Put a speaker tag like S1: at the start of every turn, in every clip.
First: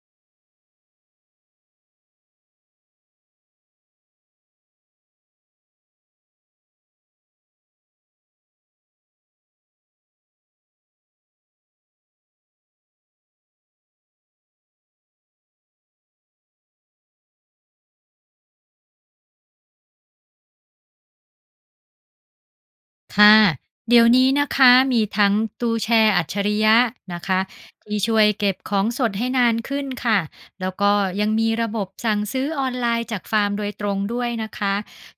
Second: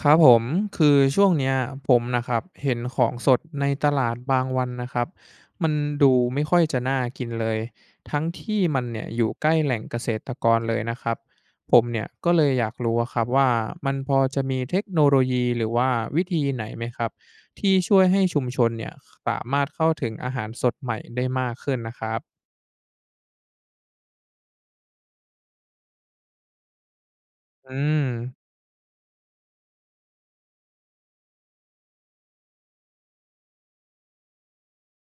S1: ครับผมคือช่วงเนี้ยผมนะครับเห็นของสดในตลาดบางวันนะครับมันดูไม่ค่อยจะน่ากินเลยทั้งที่มันเนี่ยอยู่ใกล้แหล่งเกษตรกรเลยนะครับผมเนี่ยก็เลยอยากรู้อะครับว่ามันพอจะมีเทคโนโลยีหรือว่าวิธีไหนไหมครับที่ช่วยให้ชุมชนเนี่ยสามารถเข้าถึงอาหารสดใหม่ได้มากขึ้นนะครับ
S2: ค่ะเดี๋ยวนี้นะคะมีทั้งตู้แช่อัจฉริยะนะคะ
S1: อื
S2: ที่
S1: ม
S2: ช่วยเก็บของสดให้นานขึ้นค่ะแล้วก็ยังมีระบบสั่งซื้อออนไลน์จากฟาร์มโดยตรงด้วยนะคะ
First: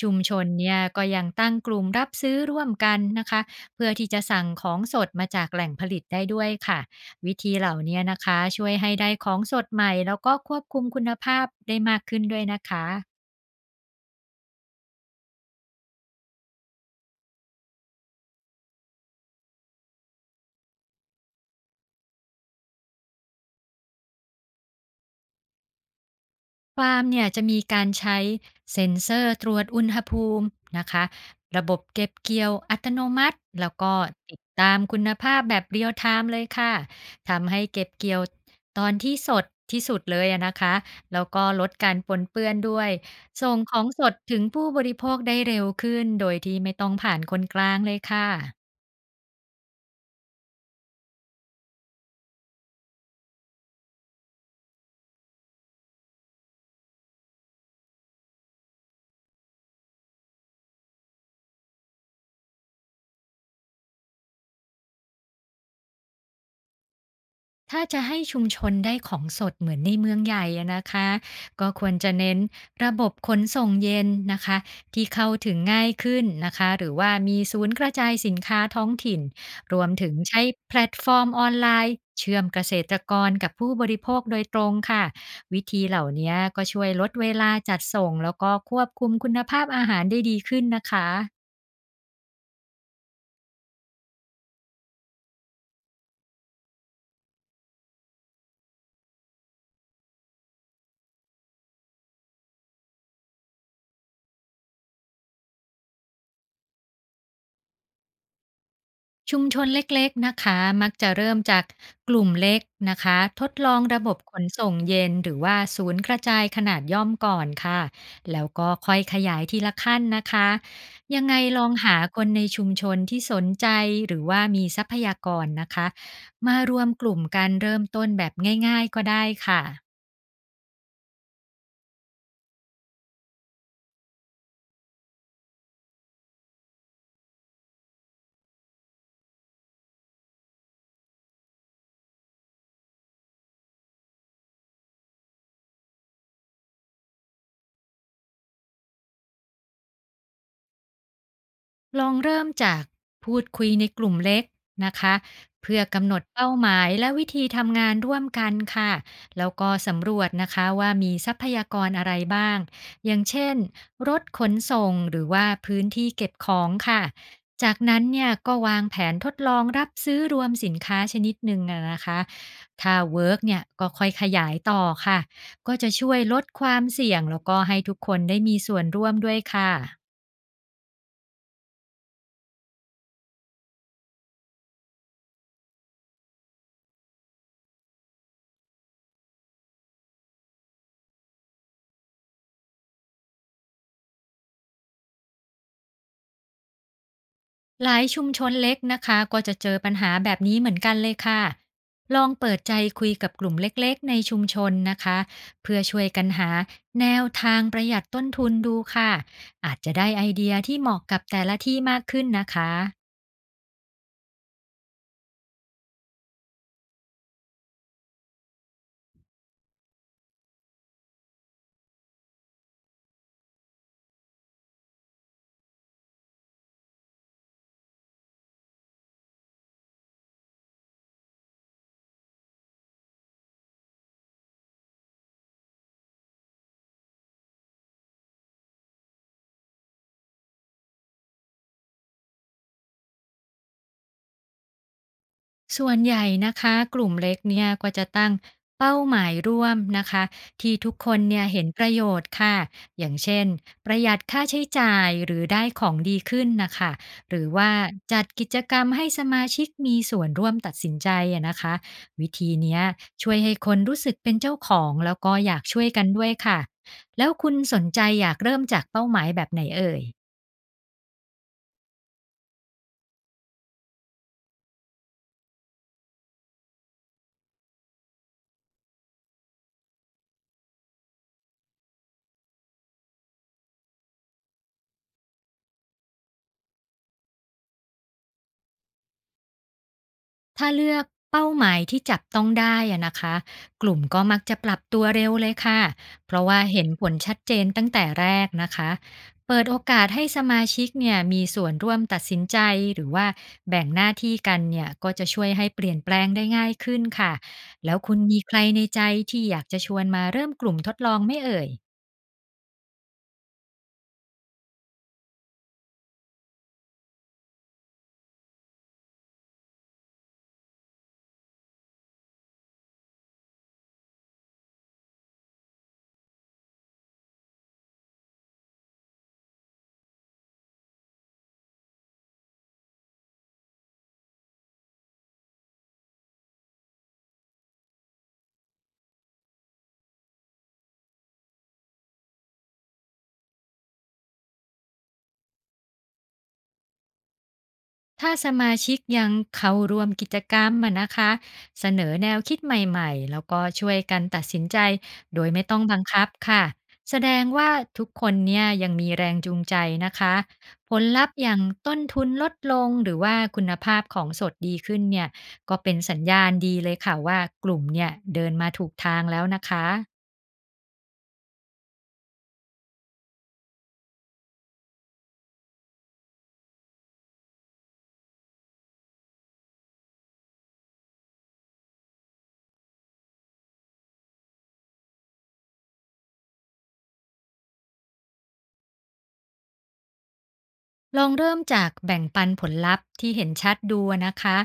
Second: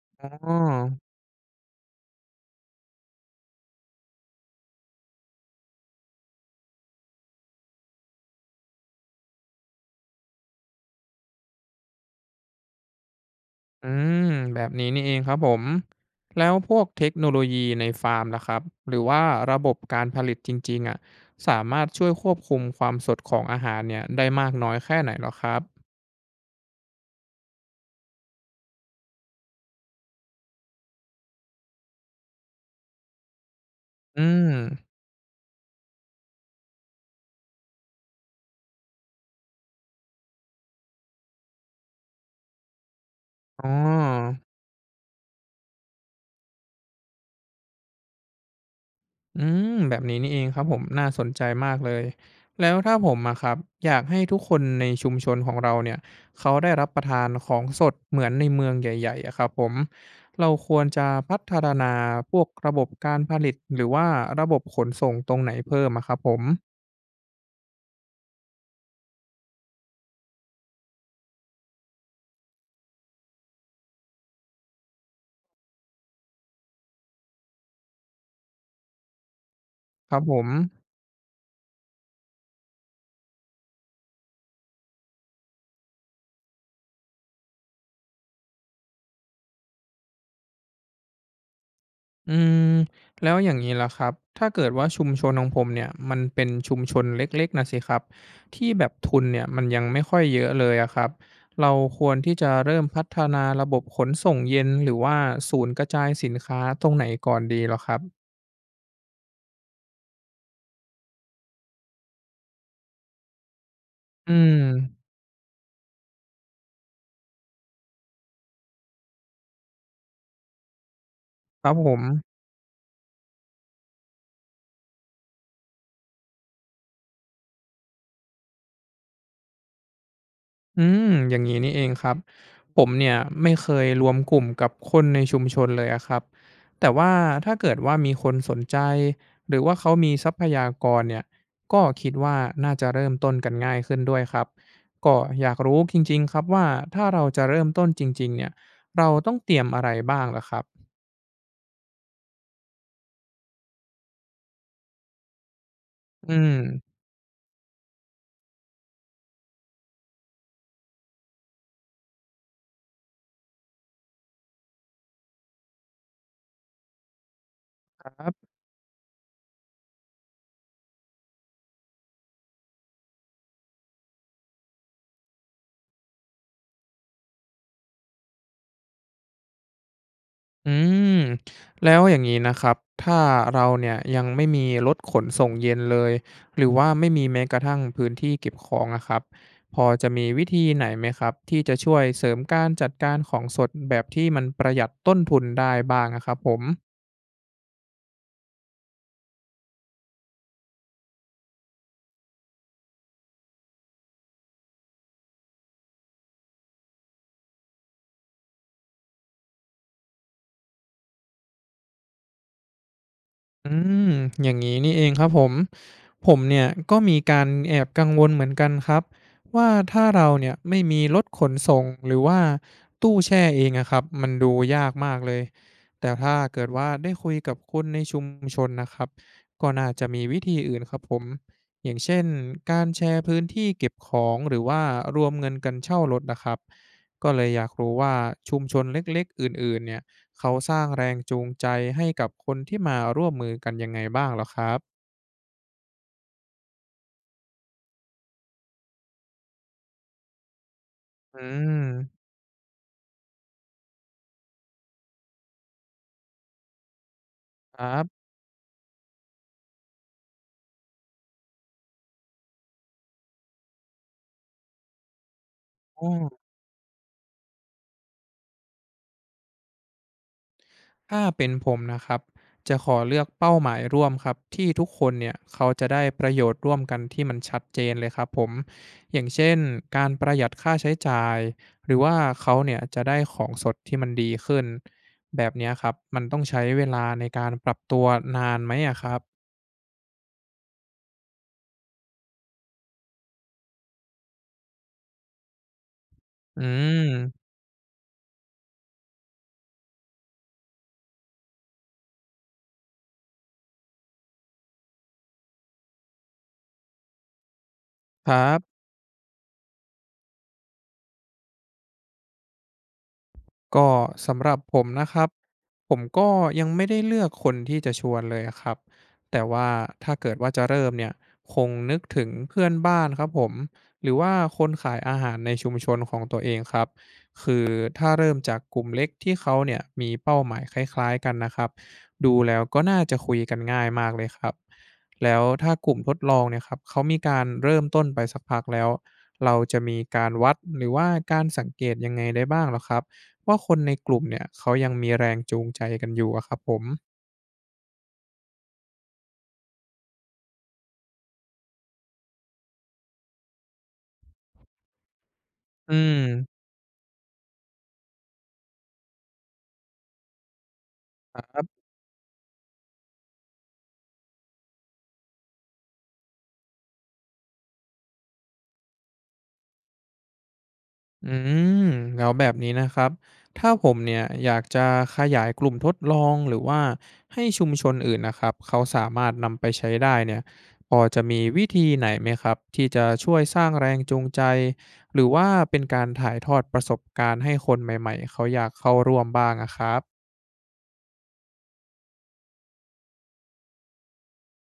S2: ชุมชน
S1: อ๋อ
S2: เนี่ยก็ยังตั้งกลุ่มรับซื้อร่วมกันนะคะเพื่อที่จะสั่งของสดมาจากแหล่งผลิตได้ด้วยค่ะวิธีเหล่านี้นะคะช่วยให้ได้ของสดใหม่แล้วก็ควบคุมคุณภาพได้มากขึ้นด้วยนะคะ
S1: อืมแบบนี้นี่เองครับผมแล้วพวกเทคโนโลยีในฟาร์มล่ะครับหรือว่าระบบการผลิตจริงๆอ่ะสามารถช่วยควบคุมความสดของอาหารเนี่ยได้มากน้อยแค่ไหนเหรอครับ
S2: ฟาร์มเนี่ยจะมีการใช้เซ็นเซอร์ตรวจอุณหภูมินะคะระบบเก็บเกี่ยวอัตโนมัติแล้วก็
S1: อื
S2: ติด
S1: ม
S2: ตามคุณภาพแบบเรียลไทม์เลยค่ะทำให้เก็บเกี่ยวตอนที่สดที่สุดเลยอะนะคะแล้วก็ลดการปนเปื้อนด้วยส่ง
S1: อ๋อ
S2: ของสดถึงผู้บริโภคได้เร็วขึ้นโดยที่ไม่ต้องผ่านคนกลางเลยค่ะ
S1: อืมแบบนี้นี่เองครับผมน่าสนใจมากเลยแล้วถ้าผมอะครับอยากให้ทุกคนในชุมชนของเราเนี่ยเขาได้รับประทานของสดเหมือนในเมืองใหญ่ๆอะครับผมเราควรจะพัฒนาพวกระบบการผลิตหรือว่าระบบขนส่งตรงไหนเพิ่มอะครับผม
S2: ถ้าจะให้ชุมชนได้ของสดเหมือนในเมืองใหญ่อะนะคะก็ควรจะเน้นระบบขนส่งเย็นนะคะที่เข้าถึงง่ายขึ้นนะคะหรือว่ามีศูนย์กระจายสินค้าท้องถิ่นรวมถึ
S1: ค
S2: ง
S1: รับผ
S2: ใช้
S1: ม
S2: แพลตฟอร์มออนไลน์เชื่อมเกษตรกรกับผู้บริโภคโดยตรงค่ะวิธีเหล่านี้ก็ช่วยลดเวลาจัดส่งแล้วก็ควบคุมคุณภาพอาหารได้ดีขึ้นนะคะ
S1: อืมแล้วอย่างนี้ล่ะครับถ้าเกิดว่าชุมชนของผมเนี่ยมันเป็นชุมชนเล็กๆนะสิครับที่แบบทุนเนี่ยมันยังไม่ค่อยเยอะเลยอะครับเราควรที่จะเริ่มพัฒนาระบบขนส่งเย็นหรือว่าศูนย์กระจายสินค้าตรงไหนก่อนดีเหรอครับ
S2: ชุมชนเล็กๆนะคะมักจะเริ่มจากกลุ่มเล็กนะคะทดลองระบบ
S1: อื
S2: ขน
S1: ม
S2: ส่งเย็นหรือว่าศูนย์กระจายขนาดย่อมก่อนค่ะแล้วก็ค่อยขยายทีละขั้นนะคะยังไงล
S1: ค
S2: อ
S1: รั
S2: ง
S1: บผ
S2: หา
S1: ม
S2: คนในชุมชนที่สนใจหรือว่ามีทรัพยากรนะคะมารวมกลุ่มการเริ่มต้นแบบง่ายๆก็ได้ค่ะ
S1: อืมอย่างนี้นี่เองครับผมเนี่ยไม่เคยรวมกลุ่มกับคนในชุมชนเลยอะครับแต่ว่าถ้าเกิดว่ามีคนสนใจหรือว่าเขามีทรัพยากรเนี่ยก็คิดว่าน่าจะเริ่มต้นกันง่ายขึ้นด้วยครับก็อยากรู้จริงๆครับว่าถ้าเราจะเริ่มต้นจริงๆเนี่ยเราต้องเตรียมอะไรบ้างล่ะครับ
S2: ลองเริ่มจากพูดคุยในกลุ่มเล็กนะคะเพื่อกำหนด
S1: อืม
S2: เป้าหมายและวิธีทำงานร่วมกันค่ะแล้วก็สำรวจนะคะว่ามีทรัพยากรอะไรบ้างอย่างเช่นรถขนส่งหรือว่าพื้นที่เก็บของค่ะจากนั้
S1: ค
S2: นเนี่ย
S1: รับ
S2: ก็วางแผนทดลองรับซื้อรวมสินค้าชนิดหนึ่งอะนะคะถ้าเวิร์กเนี่ยก็ค่อยขยายต่อค่ะก็จะช่วยลดความเสี่ยงแล้วก็ให้ทุกคนได้มีส่วนร่วมด้วยค่ะ
S1: อืมแล้วอย่างนี้นะครับถ้าเราเนี่ยยังไม่มีรถขนส่งเย็นเลยหรือว่าไม่มีแม้กระทั่งพื้นที่เก็บของอะครับพอจะมีวิธีไหนไหมครับที่จะช่วยเสริมการจัดการของสดแบบที่มันประหยัดต้นทุนได้บ้างอะครับผม
S2: หลายชุมชนเล็กนะคะก็จะเจอปัญหาแบบนี้เหมือนกันเลยค่ะลองเปิดใจคุยกับกลุ่มเล็กๆในชุมชนนะคะเพื่อช่วยกันหาแนวทางประหยัดต้นทุนดูค่ะอาจจะได้ไอเดียที่เหมาะกับแต่ละที่มากขึ้นนะคะ
S1: อืมอย่างนี้นี่เองครับผมผมเนี่ยก็มีการแอบกังวลเหมือนกันครับว่าถ้าเราเนี่ยไม่มีรถขนส่งหรือว่าตู้แช่เองอะครับมันดูยากมากเลยแต่ถ้าเกิดว่าได้คุยกับคนในชุมชนนะครับก็น่าจะมีวิธีอื่นครับผมอย่างเช่นการแชร์พื้นที่เก็บของหรือว่ารวมเงินกันเช่ารถนะครับก็เลยอยากรู้ว่าชุมชนเล็กๆอื่นๆเนี่ย เขาสร้างแรงจูงใจให้กับคนที่มาร่วมมือกันยังไงบ้างเหรอครับ
S2: ส่วนใหญ่นะคะกลุ่มเล็กเนี่ยก็จะตั้งเป้าหมายร่วมนะคะที่ทุกคน
S1: อื
S2: เนี่ยเห็น
S1: ม
S2: ประโยชน์ค่ะอย่างเช่นประหยัดค่าใช้จ่ายหรือได้ของดีขึ้นนะคะหรือว่า
S1: ครั
S2: จัด
S1: บ
S2: กิจกรรมให้สมาชิกมีส่วนร่วมตัดสินใจอะนะคะวิธีเนี้ยช่วยให้คนรู้สึกเป็นเจ้าของแล้วก็อยากช่วยกัน
S1: อ้อ
S2: ด้วยค่ะแล้วคุณสนใจอยากเริ่มจากเป้าหมายแบบไหนเอ่ย
S1: ถ้าเป็นผมนะครับจะขอเลือกเป้าหมายร่วมครับที่ทุกคนเนี่ยเขาจะได้ประโยชน์ร่วมกันที่มันชัดเจนเลยครับผมอย่างเช่นการประหยัดค่าใช้จ่ายหรือว่าเขาเนี่ยจะได้ของสดที่มันดีขึ้นแบบเนี้ยครับมันต้องใช้เวลาในการปรับตัวนานไหมอะครับ
S2: ถ้าเลือกเป้าหมายที่จับต้องได้อะนะคะกลุ่มก็มักจะปรับตัวเร็วเลยค่ะเพราะว่า
S1: อื
S2: เห็นผลชัด
S1: ม
S2: เจนตั้งแต่แรกนะคะเปิดโอกาสให้สมาชิกเนี่ยมีส่วนร่วมตัดสินใจหรือว่าแบ่งหน้าที่กันเนี่ยก็จะช่วยให้เปลี่ยนแปลงได้ง่ายขึ้นค่ะแล้วคุณ
S1: ค
S2: มี
S1: รั
S2: ใคร
S1: บ
S2: ในใจที่อยากจะชวนมาเริ่มกลุ่มทดลองไหม่เอ่ย
S1: ก็สำหรับผมนะครับ ผมก็ยังไม่ได้เลือกคนที่จะชวนเลยอะครับ แต่ว่าถ้าเกิดว่าจะเริ่มเนี่ยคงนึกถึงเพื่อนบ้านครับผม หรือว่าคนขายอาหารในชุมชนของตัวเองครับ คือถ้าเริ่มจากกลุ่มเล็กที่เขาเนี่ยมีเป้าหมายคล้ายๆกันนะครับ ดูแล้วก็น่าจะคุยกันง่ายมากเลยครับ แล้วถ้ากลุ่มทดลองเนี่ยครับเขามีการเริ่มต้นไปสักพักแล้วเราจะมีการวัดหรือว่าการสังเกตยังไงได้บ้างเหรอครับ ว่าคนในกลุ่มเนี่ยเขายังมีแรงจูงใจกันอยู่อะครับผม
S2: ถ้าสมาชิกยังเข้าร่วมกิจกรรมอะนะคะเสนอแนวคิดใหม่ๆแล้วก็ช่วยกันตัดสินใจโดยไม่ต้อง
S1: อื
S2: บัง
S1: ม
S2: คับค่ะแสดงว่าทุกคนเนี่ยยังมีแรงจูงใจนะคะผลลัพธ์อ
S1: ค
S2: ย่า
S1: รั
S2: ง
S1: บ
S2: ต้นทุนลดลงหรือว่าคุณภาพของสดดีขึ้นเนี่ยก็เป็นสัญญาณดีเลยค่ะว่ากลุ่มเนี่ยเดินมาถูกทางแล้วนะคะ
S1: อืมแล้วแบบนี้นะครับถ้าผมเนี่ยอยากจะขยายกลุ่มทดลองหรือว่าให้ชุมชนอื่นนะครับเขาสามารถนำไปใช้ได้เนี่ยพอจะมีวิธีไหนไหมครับที่จะช่วยสร้างแรงจูงใจหรือว่าเป็นการถ่ายทอดประสบการณ์ให้คนใหม่ๆเขาอยากเข้าร่วมบ้างอะครับ
S2: ลองเริ่มจากแบ่งปันผลลัพธ์ที่เห็นชัดดูนะคะ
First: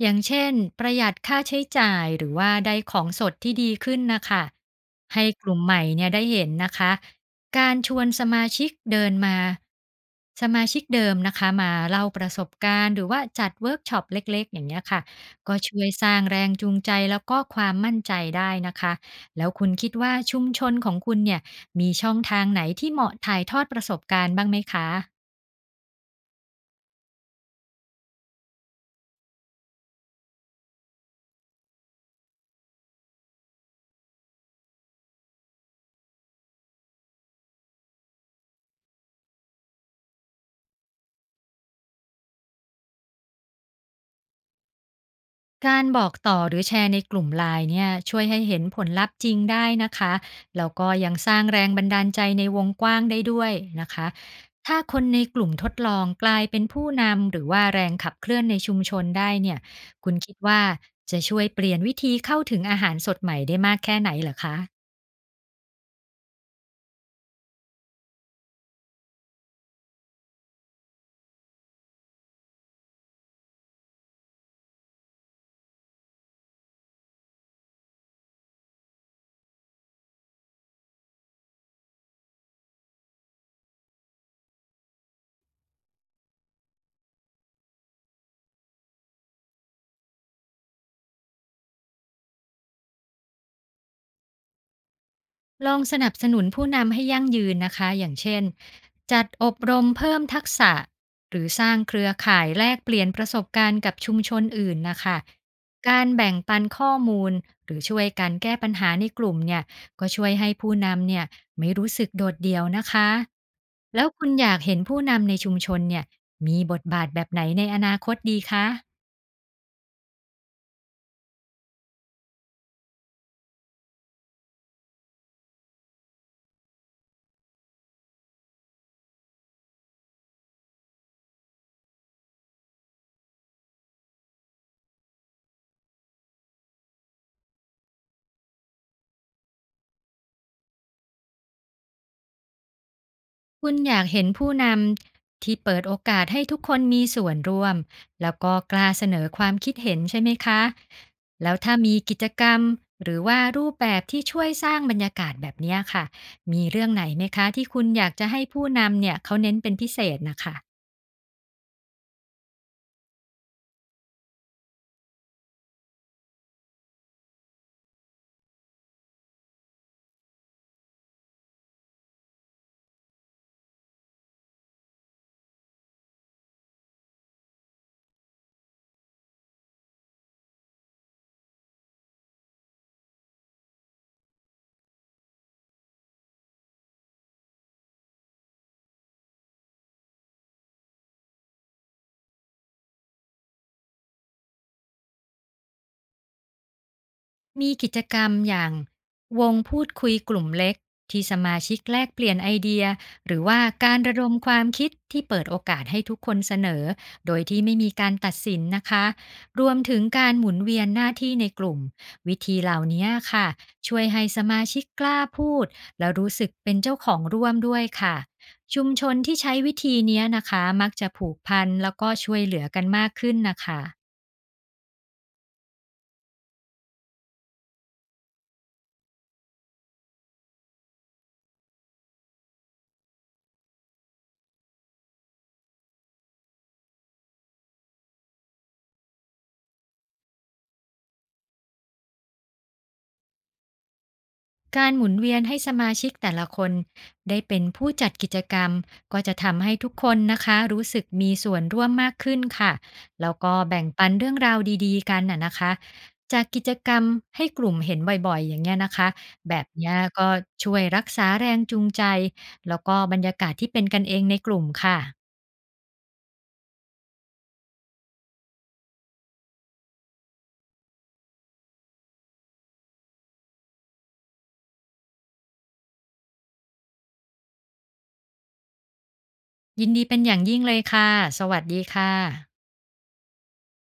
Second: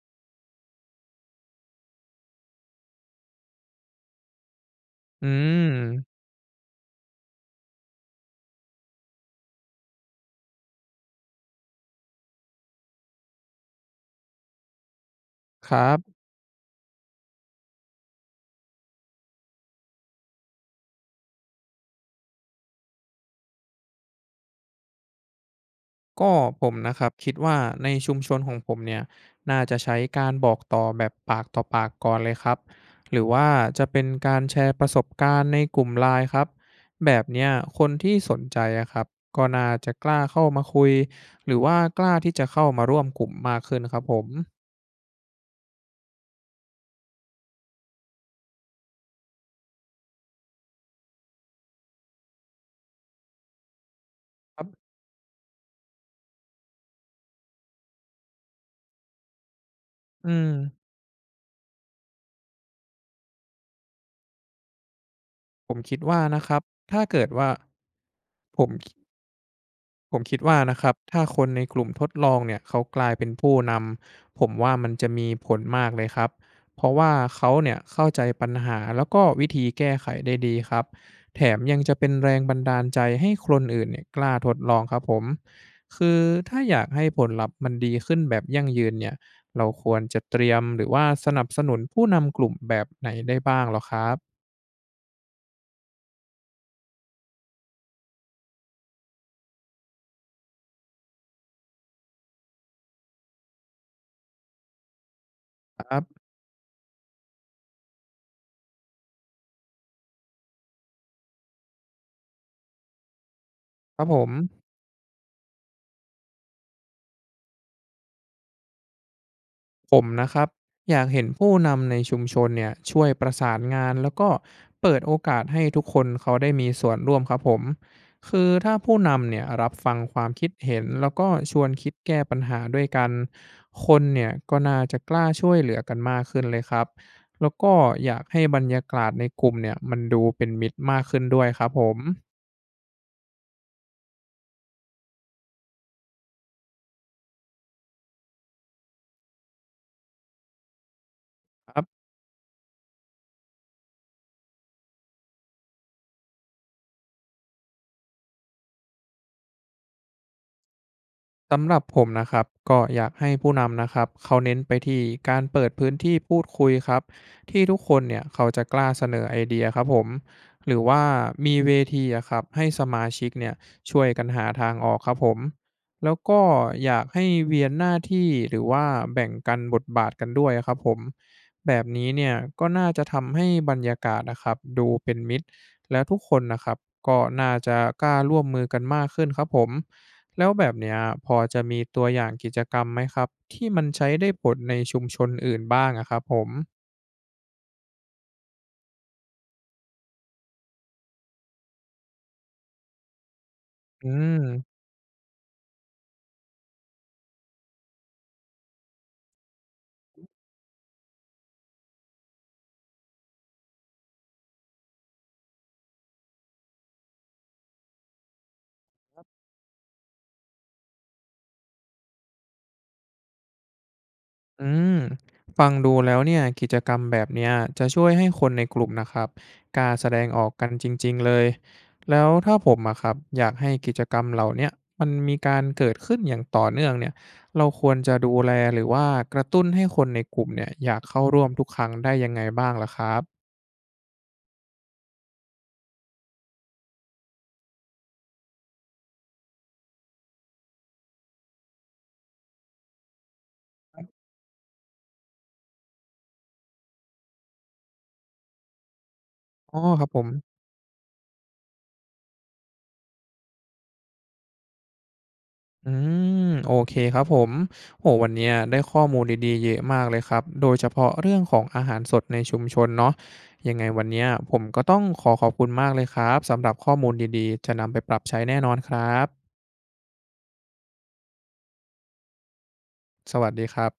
S2: อย่างเช่นประหยัดค่าใช้จ่ายหรือว่าได้ของสดที่ดีขึ้นนะคะให้
S1: อื
S2: กลุ่มใหม่เนี่ย
S1: ม
S2: ได้เห็นนะคะการชวนสมาชิกเดินมาสมาชิกเดิมนะคะมาเล่าประสบการณ์หรือว่าจัดเวิร์กช็อปเล็กๆอย่างเงี้ยค่ะก็
S1: ค
S2: ช่ว
S1: รั
S2: ย
S1: บ
S2: สร้างแรงจูงใจแล้วก็ความมั่นใจได้นะคะแล้วคุณคิดว่าชุมชนของคุณเนี่ยมีช่องทางไหนที่เหมาะถ่ายทอดประสบการณ์บ้างไหมคะ
S1: ก็ผมนะครับคิดว่าในชุมชนของผมเนี่ยน่าจะใช้การบอกต่อแบบปากต่อปากก่อนเลยครับหรือว่าจะเป็นการแชร์ประสบการณ์ในกลุ่มไลน์ครับแบบเนี้ยคนที่สนใจอะครับก็น่าจะกล้าเข้ามาคุยหรือว่ากล้าที่จะเข้ามาร่วมกลุ่มมากขึ้นครับผม
S2: การบอกต่อหรือแชร์ในกลุ่มไลน์เนี่ยช่วยให้เห็นผลลัพธ์จริงได้นะคะแล้วก็ยังสร้างแรงบันดาลใจในวงกว้างได้ด้วยนะคะ
S1: ครั
S2: ถ้า
S1: บ
S2: คนในกลุ่มทดลองกลายเป็นผู้นำหรือว่าแรงขับเคลื่อนในชุมชนได้เนี่ยคุณคิ
S1: อื
S2: ด
S1: ม
S2: ว่าจะช่วยเปลี่ยนวิธีเข้าถึงอาหารสดใหม่ได้มากแค่ไหนเหรอคะ
S1: ผมคิดว่านะครับถ้าเกิดว่าผม ผมคิดว่านะครับถ้าคนในกลุ่มทดลองเนี่ยเขากลายเป็นผู้นำผมว่ามันจะมีผลมากเลยครับเพราะว่าเขาเนี่ยเข้าใจปัญหาแล้วก็วิธีแก้ไขได้ดีครับแถมยังจะเป็นแรงบันดาลใจให้คนอื่นเนี่ยกล้าทดลองครับผมคือถ้าอยากให้ผลลัพธ์มันดีขึ้นแบบยั่งยืนเนี่ยเราควรจะเตรียมหรือว่าสนับสนุนผู้นำกลุ่มแบบไหนได้บ้างเหรอครับ
S2: ลองสนับสนุนผู้นำให้ยั่งยืนนะคะอย่างเช่นจัดอบรมเพิ่มทักษะหรือสร้างเครือข่ายแลกเปลี่ยนประสบการณ์กับชุมชนอื่นนะคะ
S1: ครั
S2: การ
S1: บ
S2: แบ่งปันข้อมูลหรือช่วยกันแก้ปัญหาในกลุ่มเนี่ยก็ช่วยให้ผู้นำเนี่ยไม่รู้สึกโดดเดี่ยวนะคะ
S1: ค
S2: แล้
S1: รับ
S2: ว
S1: ผ
S2: คุ
S1: ม
S2: ณอยากเห็นผู้นำในชุมชนเนี่ยมีบทบาทแบบไหนในอนาคตดีคะ
S1: ผมนะครับอยากเห็นผู้นำในชุมชนเนี่ยช่วยประสานงานแล้วก็เปิดโอกาสให้ทุกคนเขาได้มีส่วนร่วมครับผมคือถ้าผู้นำเนี่ยรับฟังความคิดเห็นแล้วก็ชวนคิดแก้ปัญหาด้วยกันคนเนี่ยก็น่าจะกล้าช่วยเหลือกันมากขึ้นเลยครับแล้วก็อยากให้บรรยากาศในกลุ่มเนี่ยมันดูเป็นมิตรมากขึ้นด้วยครับผม
S2: คุณอยากเห็นผู้นำที่เปิดโอกาสให้ทุกคนมีส่วนร่วมแล้วก็กล้าเสนอความคิดเห็นใช่ไหมคะแล้วถ้ามีกิจกรรมหรือว่ารูปแบบที่ช่วยสร้างบรรยากาศแบบเนี้ยค่ะมีเรื่องไหนไหมคะที่คุณอยากจะให้ผู้นำเนี่ยเขาเน้นเป็นพิเศษนะคะ
S1: สำหรับผมนะครับก็อยากให้ผู้นำนะครับเขาเน้นไปที่การเปิดพื้นที่พูดคุยครับที่ทุกคนเนี่ยเขาจะกล้าเสนอไอเดียครับผมหรือว่ามีเวทีอะครับให้สมาชิกเนี่ยช่วยกันหาทางออกครับผมแล้วก็อยากให้เวียนหน้าที่หรือว่าแบ่งกันบทบาทกันด้วยครับผมแบบนี้เนี่ยก็น่าจะทำให้บรรยากาศนะครับดูเป็นมิตรและทุกคนนะครับก็น่าจะกล้าร่วมมือกันมากขึ้นครับผม แล้วแบบเนี้ยพอจะมีตัวอย่างกิจกรรมไหมครับที่มันใช้ได้ผลในชุมชนอื่นบ้างอะครับผม
S2: มีกิจกรรมอย่างวงพูดคุยกลุ่มเล็กที่สมาชิกแลกเปลี่ยนไอเดียหรือว่าการ
S1: อื
S2: ระดม
S1: ม
S2: ความคิดที่เปิดโอกาสให้ทุกคนเสนอโดยที่ไม่มีการตัดสินนะคะรวมถึงการหมุนเวียนหน้าที่ในกลุ่มวิธีเหล่านี้ค่ะช่วยให้สมาชิกกล้าพูดและรู้สึกเป็นเจ้าของร่วมด้วยค่ะชุมชนที่ใช้วิธีเนี้ยนะคะมักจะผูกพันแล้วก็ช่วยเหลือกันมากขึ้นนะคะ
S1: อืมฟังดูแล้วเนี่ยกิจกรรมแบบเนี้ยจะช่วยให้คนในกลุ่มนะครับกล้าแสดงออกกันจริงๆเลยแล้วถ้าผมอะครับอยากให้กิจกรรมเหล่าเนี้ยมันมีการเกิดขึ้นอย่างต่อเนื่องเนี่ยเราควรจะดูแลหรือว่ากระตุ้นให้คนในกลุ่มเนี่ยอยากเข้าร่วมทุกครั้งได้ยังไงบ้างล่ะครับ
S2: การหมุนเวียนให้สมาชิกแต่ละคนได้เป็นผู้จัดกิจกรรมก็จะทำให้ทุกคนนะคะรู้สึกมีส่วนร่วมมากขึ้นค่ะแล้วก็แบ่งปันเรื่องราวดีๆกันน่ะนะคะจากกิจกรรมให้กลุ่มเห็นบ่อยๆอย่างเงี้ยนะคะแบบ
S1: อ๋อ
S2: เนี้ย
S1: ครับผ
S2: ก็
S1: ม
S2: ช่วยรักษาแรงจูงใจแล้วก็บรรยากาศที่เป็นกันเองในกลุ่มค่ะ
S1: อืมโอเคครับผมโอ้วันเนี้ยได้ข้อมูลดีๆเยอะมากเลยครับโดยเฉพาะเรื่องของอาหารสดในชุมชนเนาะยังไงวันเนี้ยผมก็ต้องขอขอบคุณมากเลยครับสำหรับข้อมูลดีๆจะนำไปปรับใช้แน่นอนครับ
S2: ยินดีเป็นอย่างยิ่งเลยค่ะสวัสดีค่ะ
S1: สวัสดีครับ